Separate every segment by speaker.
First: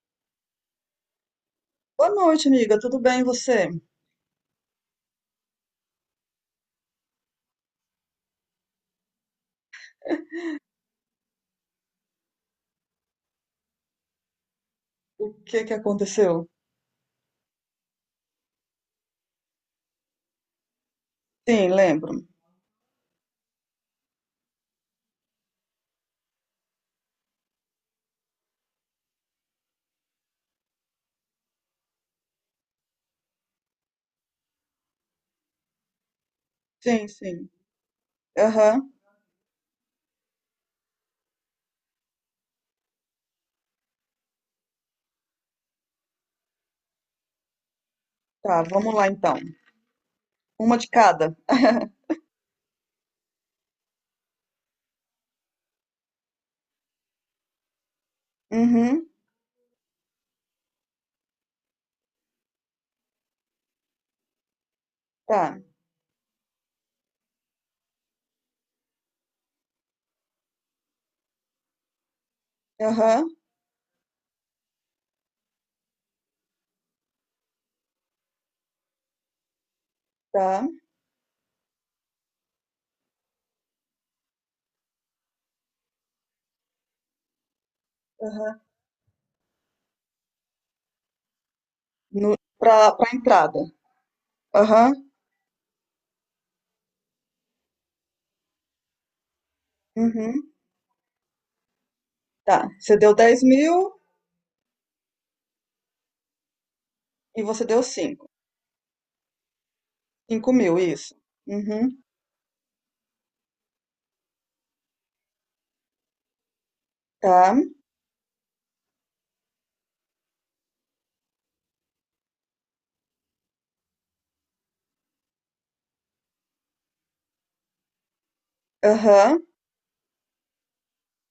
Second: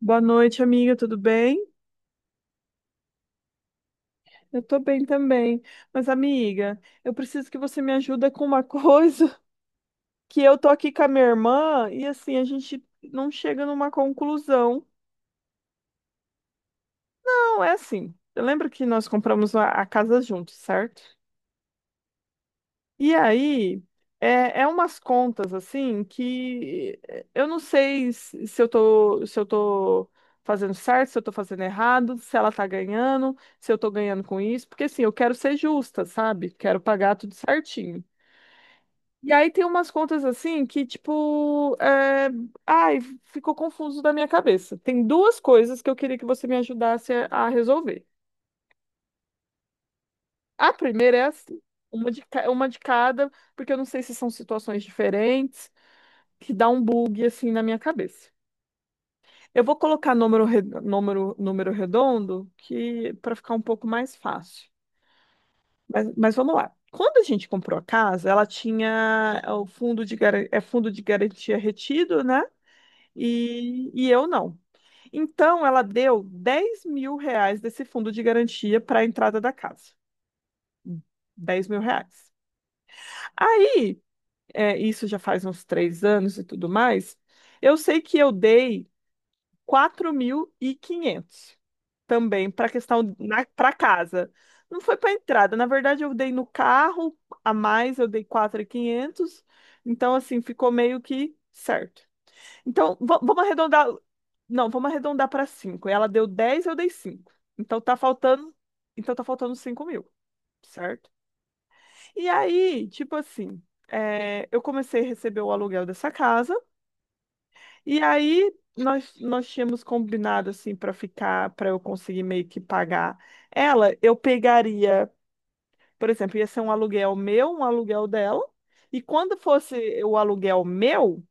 Speaker 1: Boa noite, amiga, tudo bem?
Speaker 2: Boa noite, amiga. Tudo bem, e você?
Speaker 1: Eu tô bem também. Mas, amiga, eu preciso que você me ajuda com uma coisa, que eu tô aqui com a minha irmã e assim a gente não chega numa conclusão.
Speaker 2: O que que aconteceu?
Speaker 1: Não, é assim. Lembra que nós compramos a casa juntos, certo?
Speaker 2: Sim, lembro.
Speaker 1: E aí, é umas contas assim que eu não sei se eu tô, se eu tô fazendo certo, se eu tô fazendo errado, se ela tá ganhando, se eu tô ganhando com isso, porque assim, eu quero ser justa, sabe? Quero
Speaker 2: Sim,
Speaker 1: pagar tudo
Speaker 2: sim.
Speaker 1: certinho.
Speaker 2: Aham.
Speaker 1: E aí tem umas contas assim que, tipo, ai, ficou confuso da minha cabeça. Tem duas coisas que eu queria que você me ajudasse a resolver.
Speaker 2: Tá, vamos lá então.
Speaker 1: A
Speaker 2: Uma de
Speaker 1: primeira é
Speaker 2: cada.
Speaker 1: assim, uma de cada, porque eu não sei se são situações diferentes, que dá um bug assim na minha cabeça.
Speaker 2: Uhum.
Speaker 1: Eu vou colocar número redondo que para ficar um pouco mais fácil.
Speaker 2: Tá.
Speaker 1: Mas vamos lá. Quando a gente comprou a casa, ela tinha o fundo de garantia retido, né?
Speaker 2: Aham.
Speaker 1: E eu não. Então, ela deu 10.000 reais desse fundo de garantia para a entrada da casa.
Speaker 2: Tá.
Speaker 1: 10.000 reais. Aí, isso já faz uns 3 anos e tudo mais. Eu sei que eu
Speaker 2: Aham.
Speaker 1: dei 4.500
Speaker 2: No,
Speaker 1: também para
Speaker 2: pra,
Speaker 1: questão,
Speaker 2: pra entrada.
Speaker 1: para casa. Não
Speaker 2: Aham.
Speaker 1: foi para entrada, na verdade eu dei no carro a mais, eu dei 4.500. Então assim,
Speaker 2: Uhum.
Speaker 1: ficou meio que certo.
Speaker 2: Tá. Você
Speaker 1: Então,
Speaker 2: deu
Speaker 1: vamos
Speaker 2: 10
Speaker 1: arredondar.
Speaker 2: mil
Speaker 1: Não, vamos arredondar para cinco. Ela deu dez, eu dei cinco.
Speaker 2: e você
Speaker 1: Então
Speaker 2: deu
Speaker 1: tá
Speaker 2: 5.
Speaker 1: faltando, então tá faltando 5.000,
Speaker 2: 5 mil,
Speaker 1: certo?
Speaker 2: isso. Uhum.
Speaker 1: E aí, tipo assim, eu comecei a receber o aluguel dessa casa.
Speaker 2: Tá.
Speaker 1: E aí nós tínhamos combinado assim para ficar, para eu conseguir meio que pagar ela, eu pegaria, por exemplo, ia ser um aluguel meu, um aluguel dela, e quando
Speaker 2: Aham.
Speaker 1: fosse o aluguel meu,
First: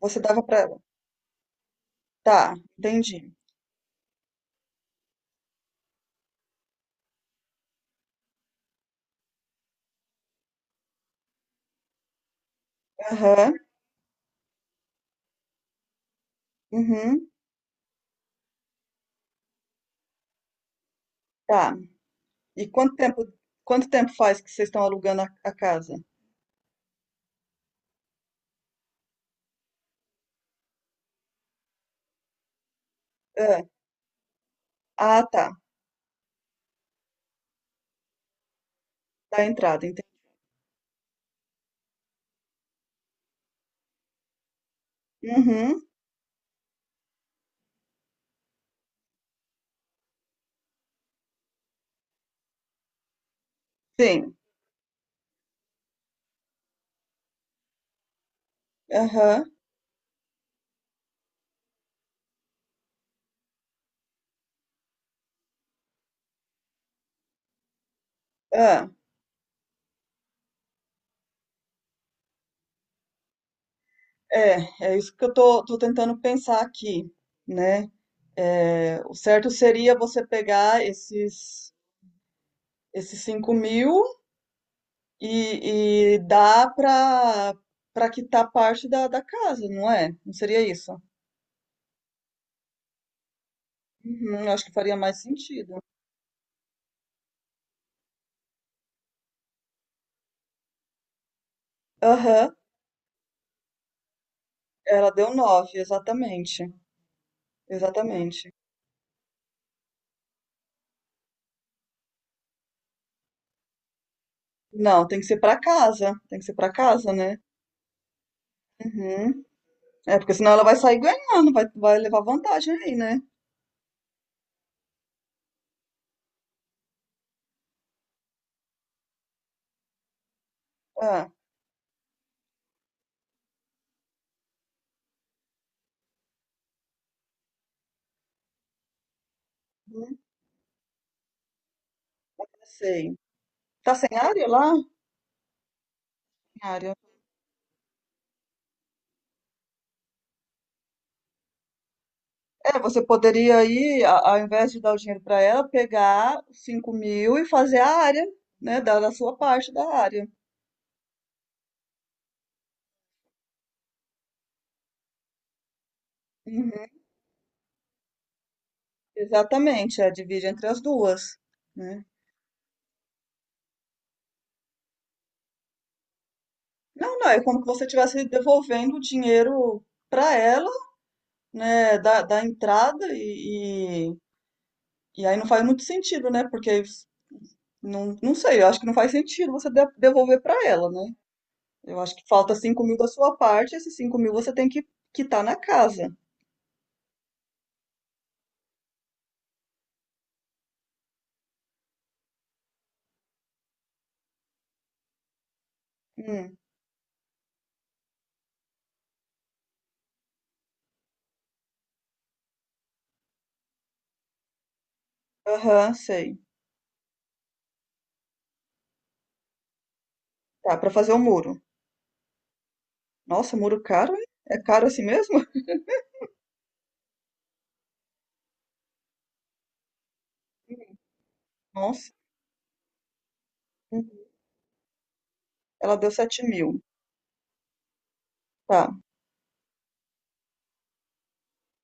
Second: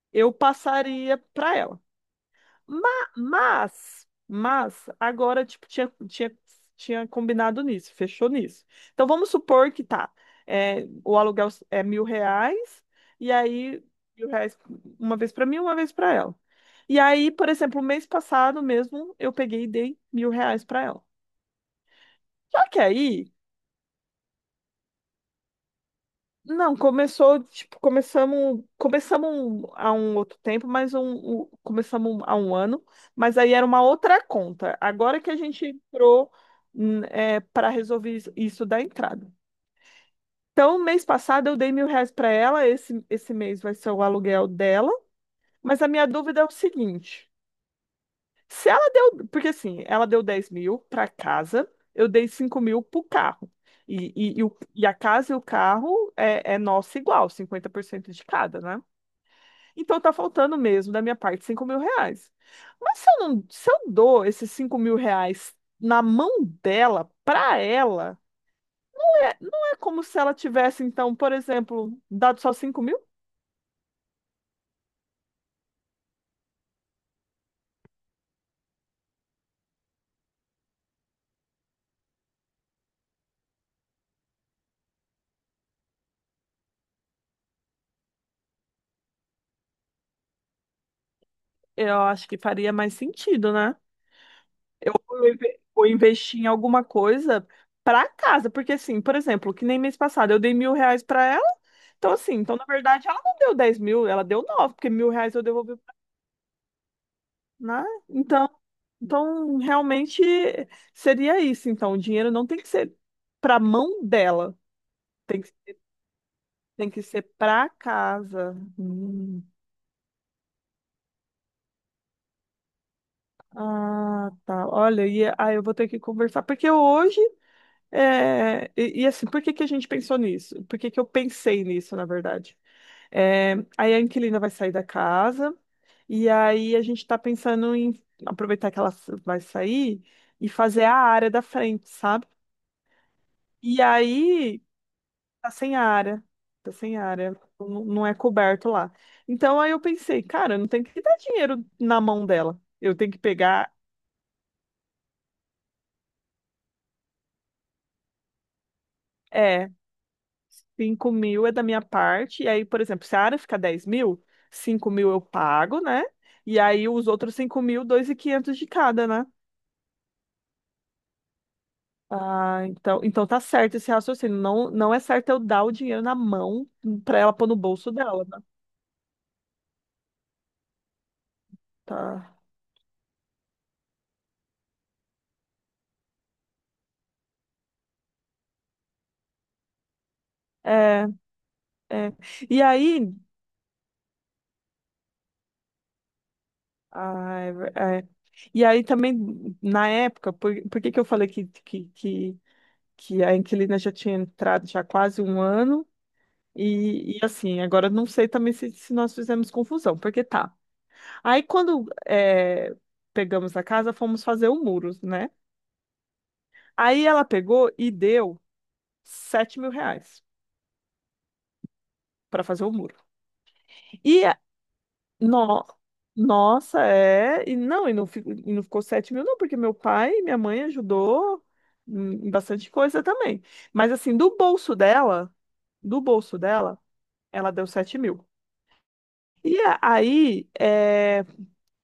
Speaker 2: Você
Speaker 1: eu
Speaker 2: dava pra ela.
Speaker 1: passaria para ela.
Speaker 2: Tá,
Speaker 1: Ma-
Speaker 2: entendi.
Speaker 1: mas, agora, tipo, tinha combinado nisso, fechou nisso. Então, vamos supor que tá, o aluguel é 1.000 reais, e
Speaker 2: Aham.
Speaker 1: aí, 1.000 reais uma vez pra mim, uma vez pra ela. E
Speaker 2: Uhum.
Speaker 1: aí, por exemplo, mês passado mesmo, eu peguei e dei 1.000 reais pra ela.
Speaker 2: Tá. E
Speaker 1: Só que
Speaker 2: quanto tempo,
Speaker 1: aí,
Speaker 2: quanto tempo faz que vocês estão alugando a casa?
Speaker 1: não, começou, tipo, começamos há um outro tempo, mas começamos há um ano, mas aí
Speaker 2: Hã.
Speaker 1: era uma outra conta. Agora
Speaker 2: Ah,
Speaker 1: que a
Speaker 2: tá.
Speaker 1: gente entrou, para resolver isso da entrada.
Speaker 2: Da entrada, enten
Speaker 1: Então, mês passado eu dei 1.000 reais para ela, esse mês vai ser o aluguel dela, mas
Speaker 2: Uhum.
Speaker 1: a minha dúvida é o seguinte. Se ela deu, porque assim, ela deu 10 mil para casa, eu dei 5.000 pro carro. E,
Speaker 2: Sim.
Speaker 1: e, e, o- e a casa e o carro é nossa igual, 50% de cada, né?
Speaker 2: Aham.
Speaker 1: Então tá faltando mesmo da minha parte 5.000 reais. Mas se eu não, se eu dou esses 5.000 reais na mão dela, pra ela,
Speaker 2: Ah,
Speaker 1: não é como se ela tivesse, então, por exemplo, dado só 5.000?
Speaker 2: é isso que eu tô tentando pensar aqui, né. Eh, o certo seria você pegar esses 5.000 e dar para, para quitar parte da casa, não é? Não seria isso?
Speaker 1: Eu acho que faria mais sentido, né?
Speaker 2: Uhum, eu acho que
Speaker 1: Eu
Speaker 2: faria mais
Speaker 1: vou
Speaker 2: sentido.
Speaker 1: vou investir em alguma coisa para casa, porque assim, por exemplo, que nem mês passado eu dei mil reais para ela, então assim,
Speaker 2: Aham.
Speaker 1: então na verdade ela não deu 10.000, ela deu nove, porque mil
Speaker 2: Ela deu
Speaker 1: reais eu devolvi,
Speaker 2: 9, exatamente,
Speaker 1: né? Então,
Speaker 2: exatamente.
Speaker 1: então realmente seria isso. Então, o dinheiro não tem que ser para mão dela,
Speaker 2: Não, tem que ser
Speaker 1: tem que,
Speaker 2: para casa, tem que ser para
Speaker 1: tem que
Speaker 2: casa,
Speaker 1: ser
Speaker 2: né.
Speaker 1: para casa. Hum.
Speaker 2: Uhum. É, porque senão ela vai sair ganhando, vai, vai levar vantagem aí, né?
Speaker 1: Ah, tá. Olha, e eu vou ter que conversar, porque hoje. É, e assim, por que que a gente pensou nisso? Por que que eu
Speaker 2: Ah,
Speaker 1: pensei nisso, na verdade? É, aí a inquilina vai sair da casa, e aí a gente está pensando em aproveitar que ela vai sair
Speaker 2: não
Speaker 1: e fazer a área da frente, sabe?
Speaker 2: sei.
Speaker 1: E
Speaker 2: Tá sem área
Speaker 1: aí
Speaker 2: lá? Sem
Speaker 1: tá sem área, tá
Speaker 2: área.
Speaker 1: sem área, não, não é coberto lá. Então aí eu pensei, cara, eu não tenho que dar dinheiro na mão dela,
Speaker 2: É,
Speaker 1: eu
Speaker 2: você
Speaker 1: tenho que
Speaker 2: poderia
Speaker 1: pegar.
Speaker 2: aí, ao invés de dar o dinheiro para ela, pegar os 5 mil e fazer a área, né? Dar a sua
Speaker 1: É.
Speaker 2: parte da área.
Speaker 1: 5.000 é da minha parte. E aí, por exemplo, se a área ficar 10.000, 5.000 eu pago, né? E
Speaker 2: Uhum,
Speaker 1: aí os outros 5.000, 2.500 de cada, né?
Speaker 2: exatamente, é, divide entre as duas, né?
Speaker 1: Ah, então tá certo esse raciocínio. Não, não é certo eu dar o dinheiro na mão
Speaker 2: Não,
Speaker 1: pra
Speaker 2: não,
Speaker 1: ela
Speaker 2: é
Speaker 1: pôr no
Speaker 2: como que você
Speaker 1: bolso
Speaker 2: estivesse
Speaker 1: dela, né?
Speaker 2: devolvendo o dinheiro para ela, né? Da,
Speaker 1: Tá.
Speaker 2: da entrada e aí não faz muito sentido, né? Porque não, não sei, eu acho que não faz sentido você devolver para ela,
Speaker 1: É,
Speaker 2: né? Eu
Speaker 1: é.
Speaker 2: acho que falta
Speaker 1: E
Speaker 2: cinco mil da
Speaker 1: aí,
Speaker 2: sua parte, esses 5 mil você tem que quitar na casa.
Speaker 1: é. E aí também, na época, por que que eu falei que, que a inquilina já tinha entrado já há quase um ano?
Speaker 2: Hum,
Speaker 1: E, assim, agora não sei também se nós fizemos confusão, porque tá. Aí quando pegamos a casa, fomos fazer o muro, né?
Speaker 2: aham, sei.
Speaker 1: Aí ela pegou e deu 7.000 reais
Speaker 2: Tá, para fazer o muro.
Speaker 1: para fazer o muro.
Speaker 2: Nossa, muro caro, hein?
Speaker 1: E a-
Speaker 2: É caro assim mesmo?
Speaker 1: no, Nossa, é. E não ficou 7.000, não, porque meu pai e minha mãe ajudou
Speaker 2: Nossa,
Speaker 1: em bastante coisa também. Mas assim,
Speaker 2: uhum, ela
Speaker 1: do
Speaker 2: deu
Speaker 1: bolso
Speaker 2: sete
Speaker 1: dela,
Speaker 2: mil.
Speaker 1: ela deu 7.000.
Speaker 2: Tá.
Speaker 1: E a- aí. eh,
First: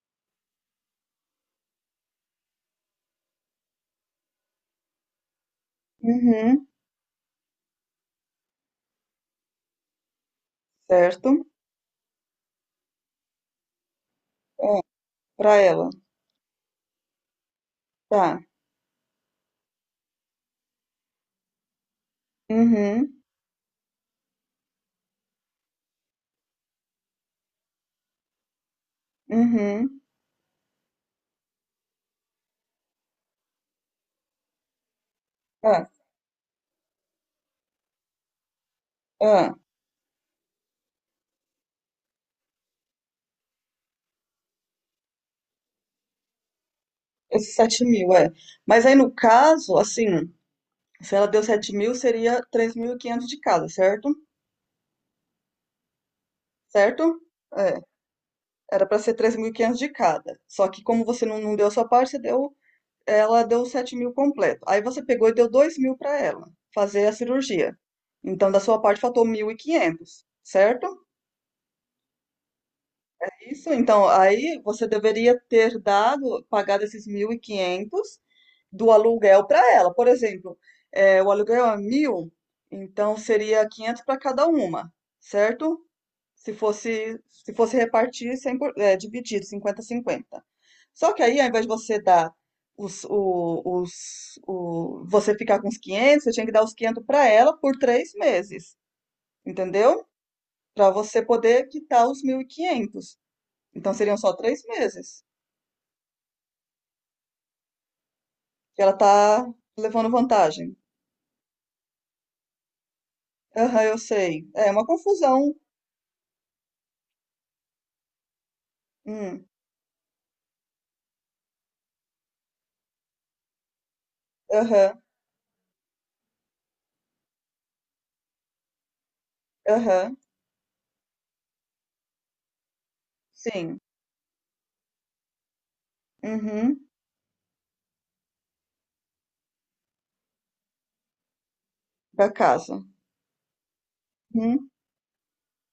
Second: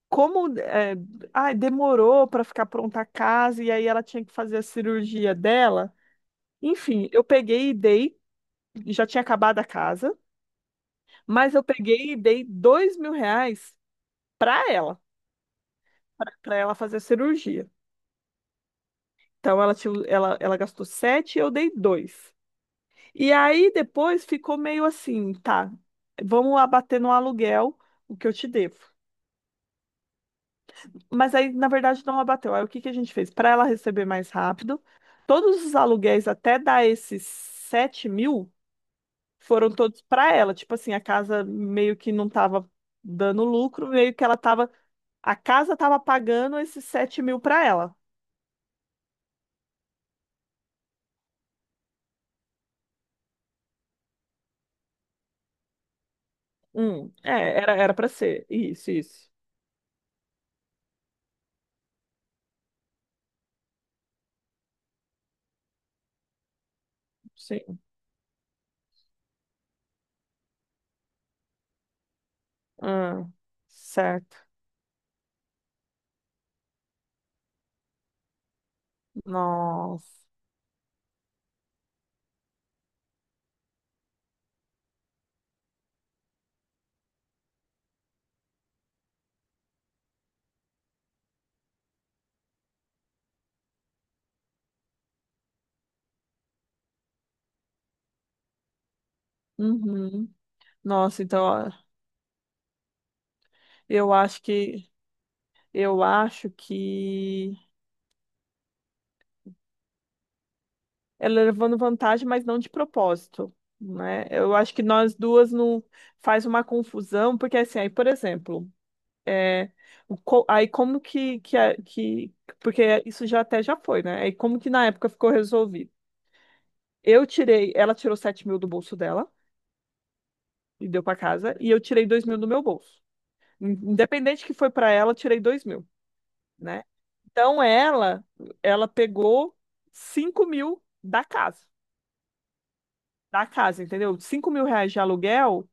Speaker 1: Como é, ai, demorou para ficar pronta a casa e aí ela tinha que fazer a cirurgia dela.
Speaker 2: Uhum,
Speaker 1: Enfim, eu peguei e dei, já tinha acabado a casa,
Speaker 2: certo.
Speaker 1: mas eu peguei e dei 2.000 reais para
Speaker 2: Ah,
Speaker 1: ela,
Speaker 2: pra ela.
Speaker 1: para ela fazer a cirurgia.
Speaker 2: Tá.
Speaker 1: Então ela gastou sete e eu dei dois.
Speaker 2: Uhum,
Speaker 1: E aí depois ficou meio assim, tá, vamos abater no aluguel o que eu te devo.
Speaker 2: uhum.
Speaker 1: Mas aí, na verdade, não abateu. Aí o que que a gente fez? Para ela receber mais rápido, todos os
Speaker 2: Ah,
Speaker 1: aluguéis até dar esses 7.000
Speaker 2: ah,
Speaker 1: foram todos para ela. Tipo assim, a casa meio que não estava dando lucro, meio que ela tava. A casa estava pagando esses 7.000
Speaker 2: esses
Speaker 1: para
Speaker 2: 7
Speaker 1: ela.
Speaker 2: mil, é. Mas aí no caso, assim, se ela deu 7 mil, seria 3.500 de casa, certo? Certo?
Speaker 1: É, era
Speaker 2: É,
Speaker 1: era para ser.
Speaker 2: era
Speaker 1: Isso,
Speaker 2: para ser
Speaker 1: isso.
Speaker 2: 3.500 de cada. Só que como você não deu a sua parte, você deu, ela deu 7 mil completo. Aí você pegou e deu 2 mil para ela fazer a cirurgia.
Speaker 1: Sim.
Speaker 2: Então, da sua parte, faltou 1.500, certo?
Speaker 1: Ah,
Speaker 2: É, isso, então,
Speaker 1: certo.
Speaker 2: aí você deveria ter dado, pagado esses 1.500 do aluguel para ela. Por
Speaker 1: Nossa.
Speaker 2: exemplo, é, o aluguel é 1.000. Então seria 500 para cada uma, certo? Se fosse, se fosse repartir, cem por- é, dividido, 50 cinquenta. Só que aí, ao invés de você dar você ficar com os quinhentos, você tinha que dar os 500 para ela por três meses, entendeu?
Speaker 1: Uhum.
Speaker 2: Para você
Speaker 1: Nossa, então
Speaker 2: poder
Speaker 1: ó,
Speaker 2: quitar os mil e quinhentos. Então
Speaker 1: eu
Speaker 2: seriam só
Speaker 1: acho
Speaker 2: três
Speaker 1: que
Speaker 2: meses
Speaker 1: eu acho que
Speaker 2: que ela tá levando vantagem.
Speaker 1: ela levando vantagem, mas não de propósito,
Speaker 2: Aham, eu
Speaker 1: né?
Speaker 2: sei.
Speaker 1: Eu
Speaker 2: É
Speaker 1: acho que
Speaker 2: uma
Speaker 1: nós duas
Speaker 2: confusão.
Speaker 1: não faz uma confusão, porque assim, aí, por exemplo,
Speaker 2: Hum,
Speaker 1: é, aí como que, a- que- porque isso já até já foi, né? Aí como que na
Speaker 2: Aham,
Speaker 1: época ficou resolvido? Ela tirou 7.000 do bolso dela
Speaker 2: aham,
Speaker 1: e deu para casa, e eu tirei 2.000 do meu bolso.
Speaker 2: sim.
Speaker 1: Independente que foi para ela, eu tirei 2 mil, né?
Speaker 2: Uhum,
Speaker 1: Então ela pegou 5.000 da casa.
Speaker 2: para casa.
Speaker 1: Da casa, entendeu? cinco mil
Speaker 2: Uhum,
Speaker 1: reais de aluguel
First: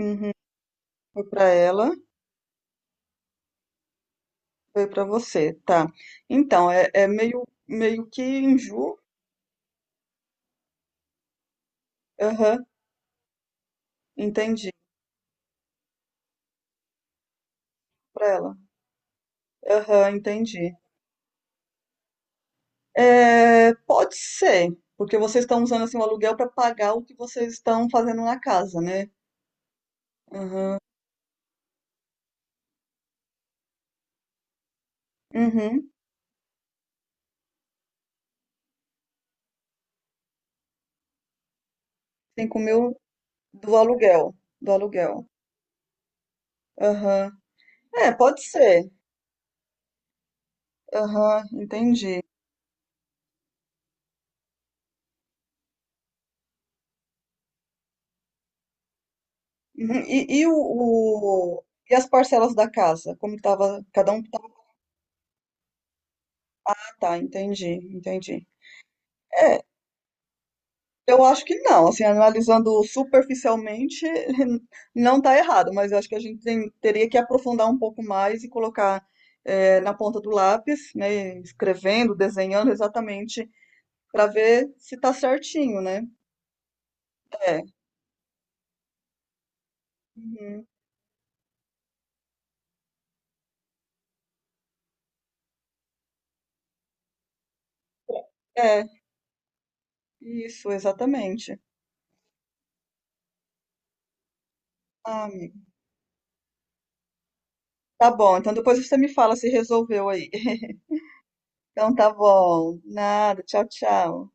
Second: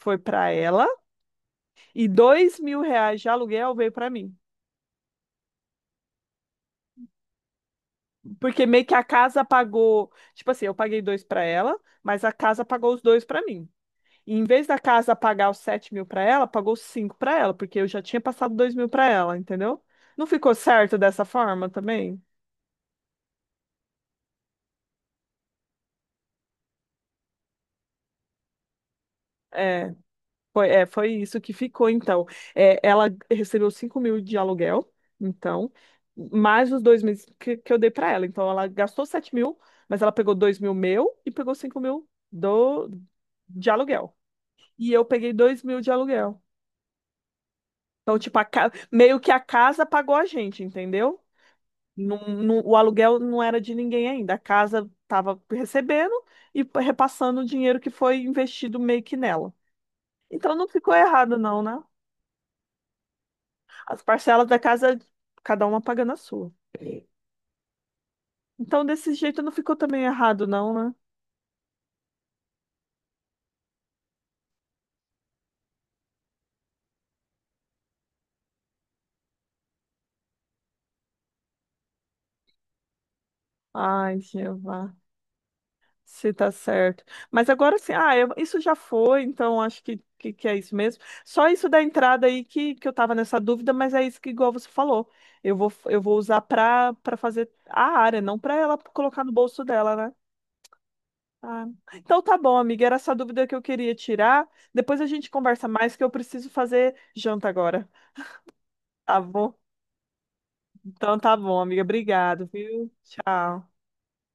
Speaker 1: foi para ela
Speaker 2: Foi para ela.
Speaker 1: e 2.000 reais de aluguel veio para mim.
Speaker 2: Foi pra você, tá. Então, é, é meio, meio que
Speaker 1: Porque meio que
Speaker 2: injusto.
Speaker 1: a casa pagou, tipo assim, eu paguei dois para ela, mas a
Speaker 2: Aham,
Speaker 1: casa pagou os dois para mim. E em vez
Speaker 2: entendi.
Speaker 1: da casa pagar os 7.000 para ela, pagou os cinco para ela, porque eu já tinha
Speaker 2: Para
Speaker 1: passado
Speaker 2: ela.
Speaker 1: 2.000 para ela, entendeu?
Speaker 2: Aham,
Speaker 1: Não ficou
Speaker 2: entendi.
Speaker 1: certo dessa forma também?
Speaker 2: É, pode ser, porque vocês estão usando assim, o aluguel para pagar o que vocês estão fazendo na casa, né?
Speaker 1: É.
Speaker 2: Aham.
Speaker 1: Foi isso que ficou, então. É, ela recebeu 5.000 de aluguel, então,
Speaker 2: Uhum.
Speaker 1: mais os 2 meses que eu dei para ela. Então, ela gastou 7.000, mas ela pegou 2.000 meu e pegou 5.000
Speaker 2: 5 mil
Speaker 1: de
Speaker 2: do
Speaker 1: aluguel.
Speaker 2: aluguel. Do
Speaker 1: E eu
Speaker 2: aluguel.
Speaker 1: peguei 2.000 de aluguel.
Speaker 2: Aham. É,
Speaker 1: Então, tipo,
Speaker 2: pode ser.
Speaker 1: meio que a casa pagou a gente, entendeu?
Speaker 2: Aham,
Speaker 1: Não,
Speaker 2: entendi.
Speaker 1: o aluguel não era de ninguém ainda. A casa estava recebendo e repassando o dinheiro que foi investido meio que nela.
Speaker 2: Uhum.
Speaker 1: Então, não ficou errado, não, né?
Speaker 2: E as parcelas da casa? Como que tava.
Speaker 1: As
Speaker 2: Cada um
Speaker 1: parcelas
Speaker 2: tava.
Speaker 1: da casa, cada uma pagando a sua.
Speaker 2: Tá, entendi, entendi.
Speaker 1: Então, desse jeito não
Speaker 2: É,
Speaker 1: ficou também errado, não, né?
Speaker 2: eu acho que não, assim, analisando superficialmente, não está errado, mas eu acho que a gente teria que aprofundar um pouco mais e colocar eh, na ponta do lápis, né, escrevendo, desenhando exatamente
Speaker 1: Ai,
Speaker 2: para ver
Speaker 1: Jeová,
Speaker 2: se está certinho, né?
Speaker 1: se tá certo. Mas
Speaker 2: É,
Speaker 1: agora sim, isso já foi, então acho que é
Speaker 2: uhum,
Speaker 1: isso mesmo. Só isso da entrada aí que eu tava nessa dúvida, mas é isso que, igual você falou, eu vou usar pra fazer a área, não pra ela
Speaker 2: é,
Speaker 1: colocar no bolso dela, né?
Speaker 2: isso, exatamente.
Speaker 1: Ah, então tá bom, amiga, era essa dúvida que eu queria tirar. Depois a
Speaker 2: Ah,
Speaker 1: gente conversa mais, que eu preciso fazer janta agora,
Speaker 2: tá bom, então depois você me
Speaker 1: tá
Speaker 2: fala se
Speaker 1: bom?
Speaker 2: resolveu aí.
Speaker 1: Então tá bom, amiga.
Speaker 2: Então tá
Speaker 1: Obrigado,
Speaker 2: bom,
Speaker 1: viu?
Speaker 2: nada, tchau,
Speaker 1: Tchau.
Speaker 2: tchau.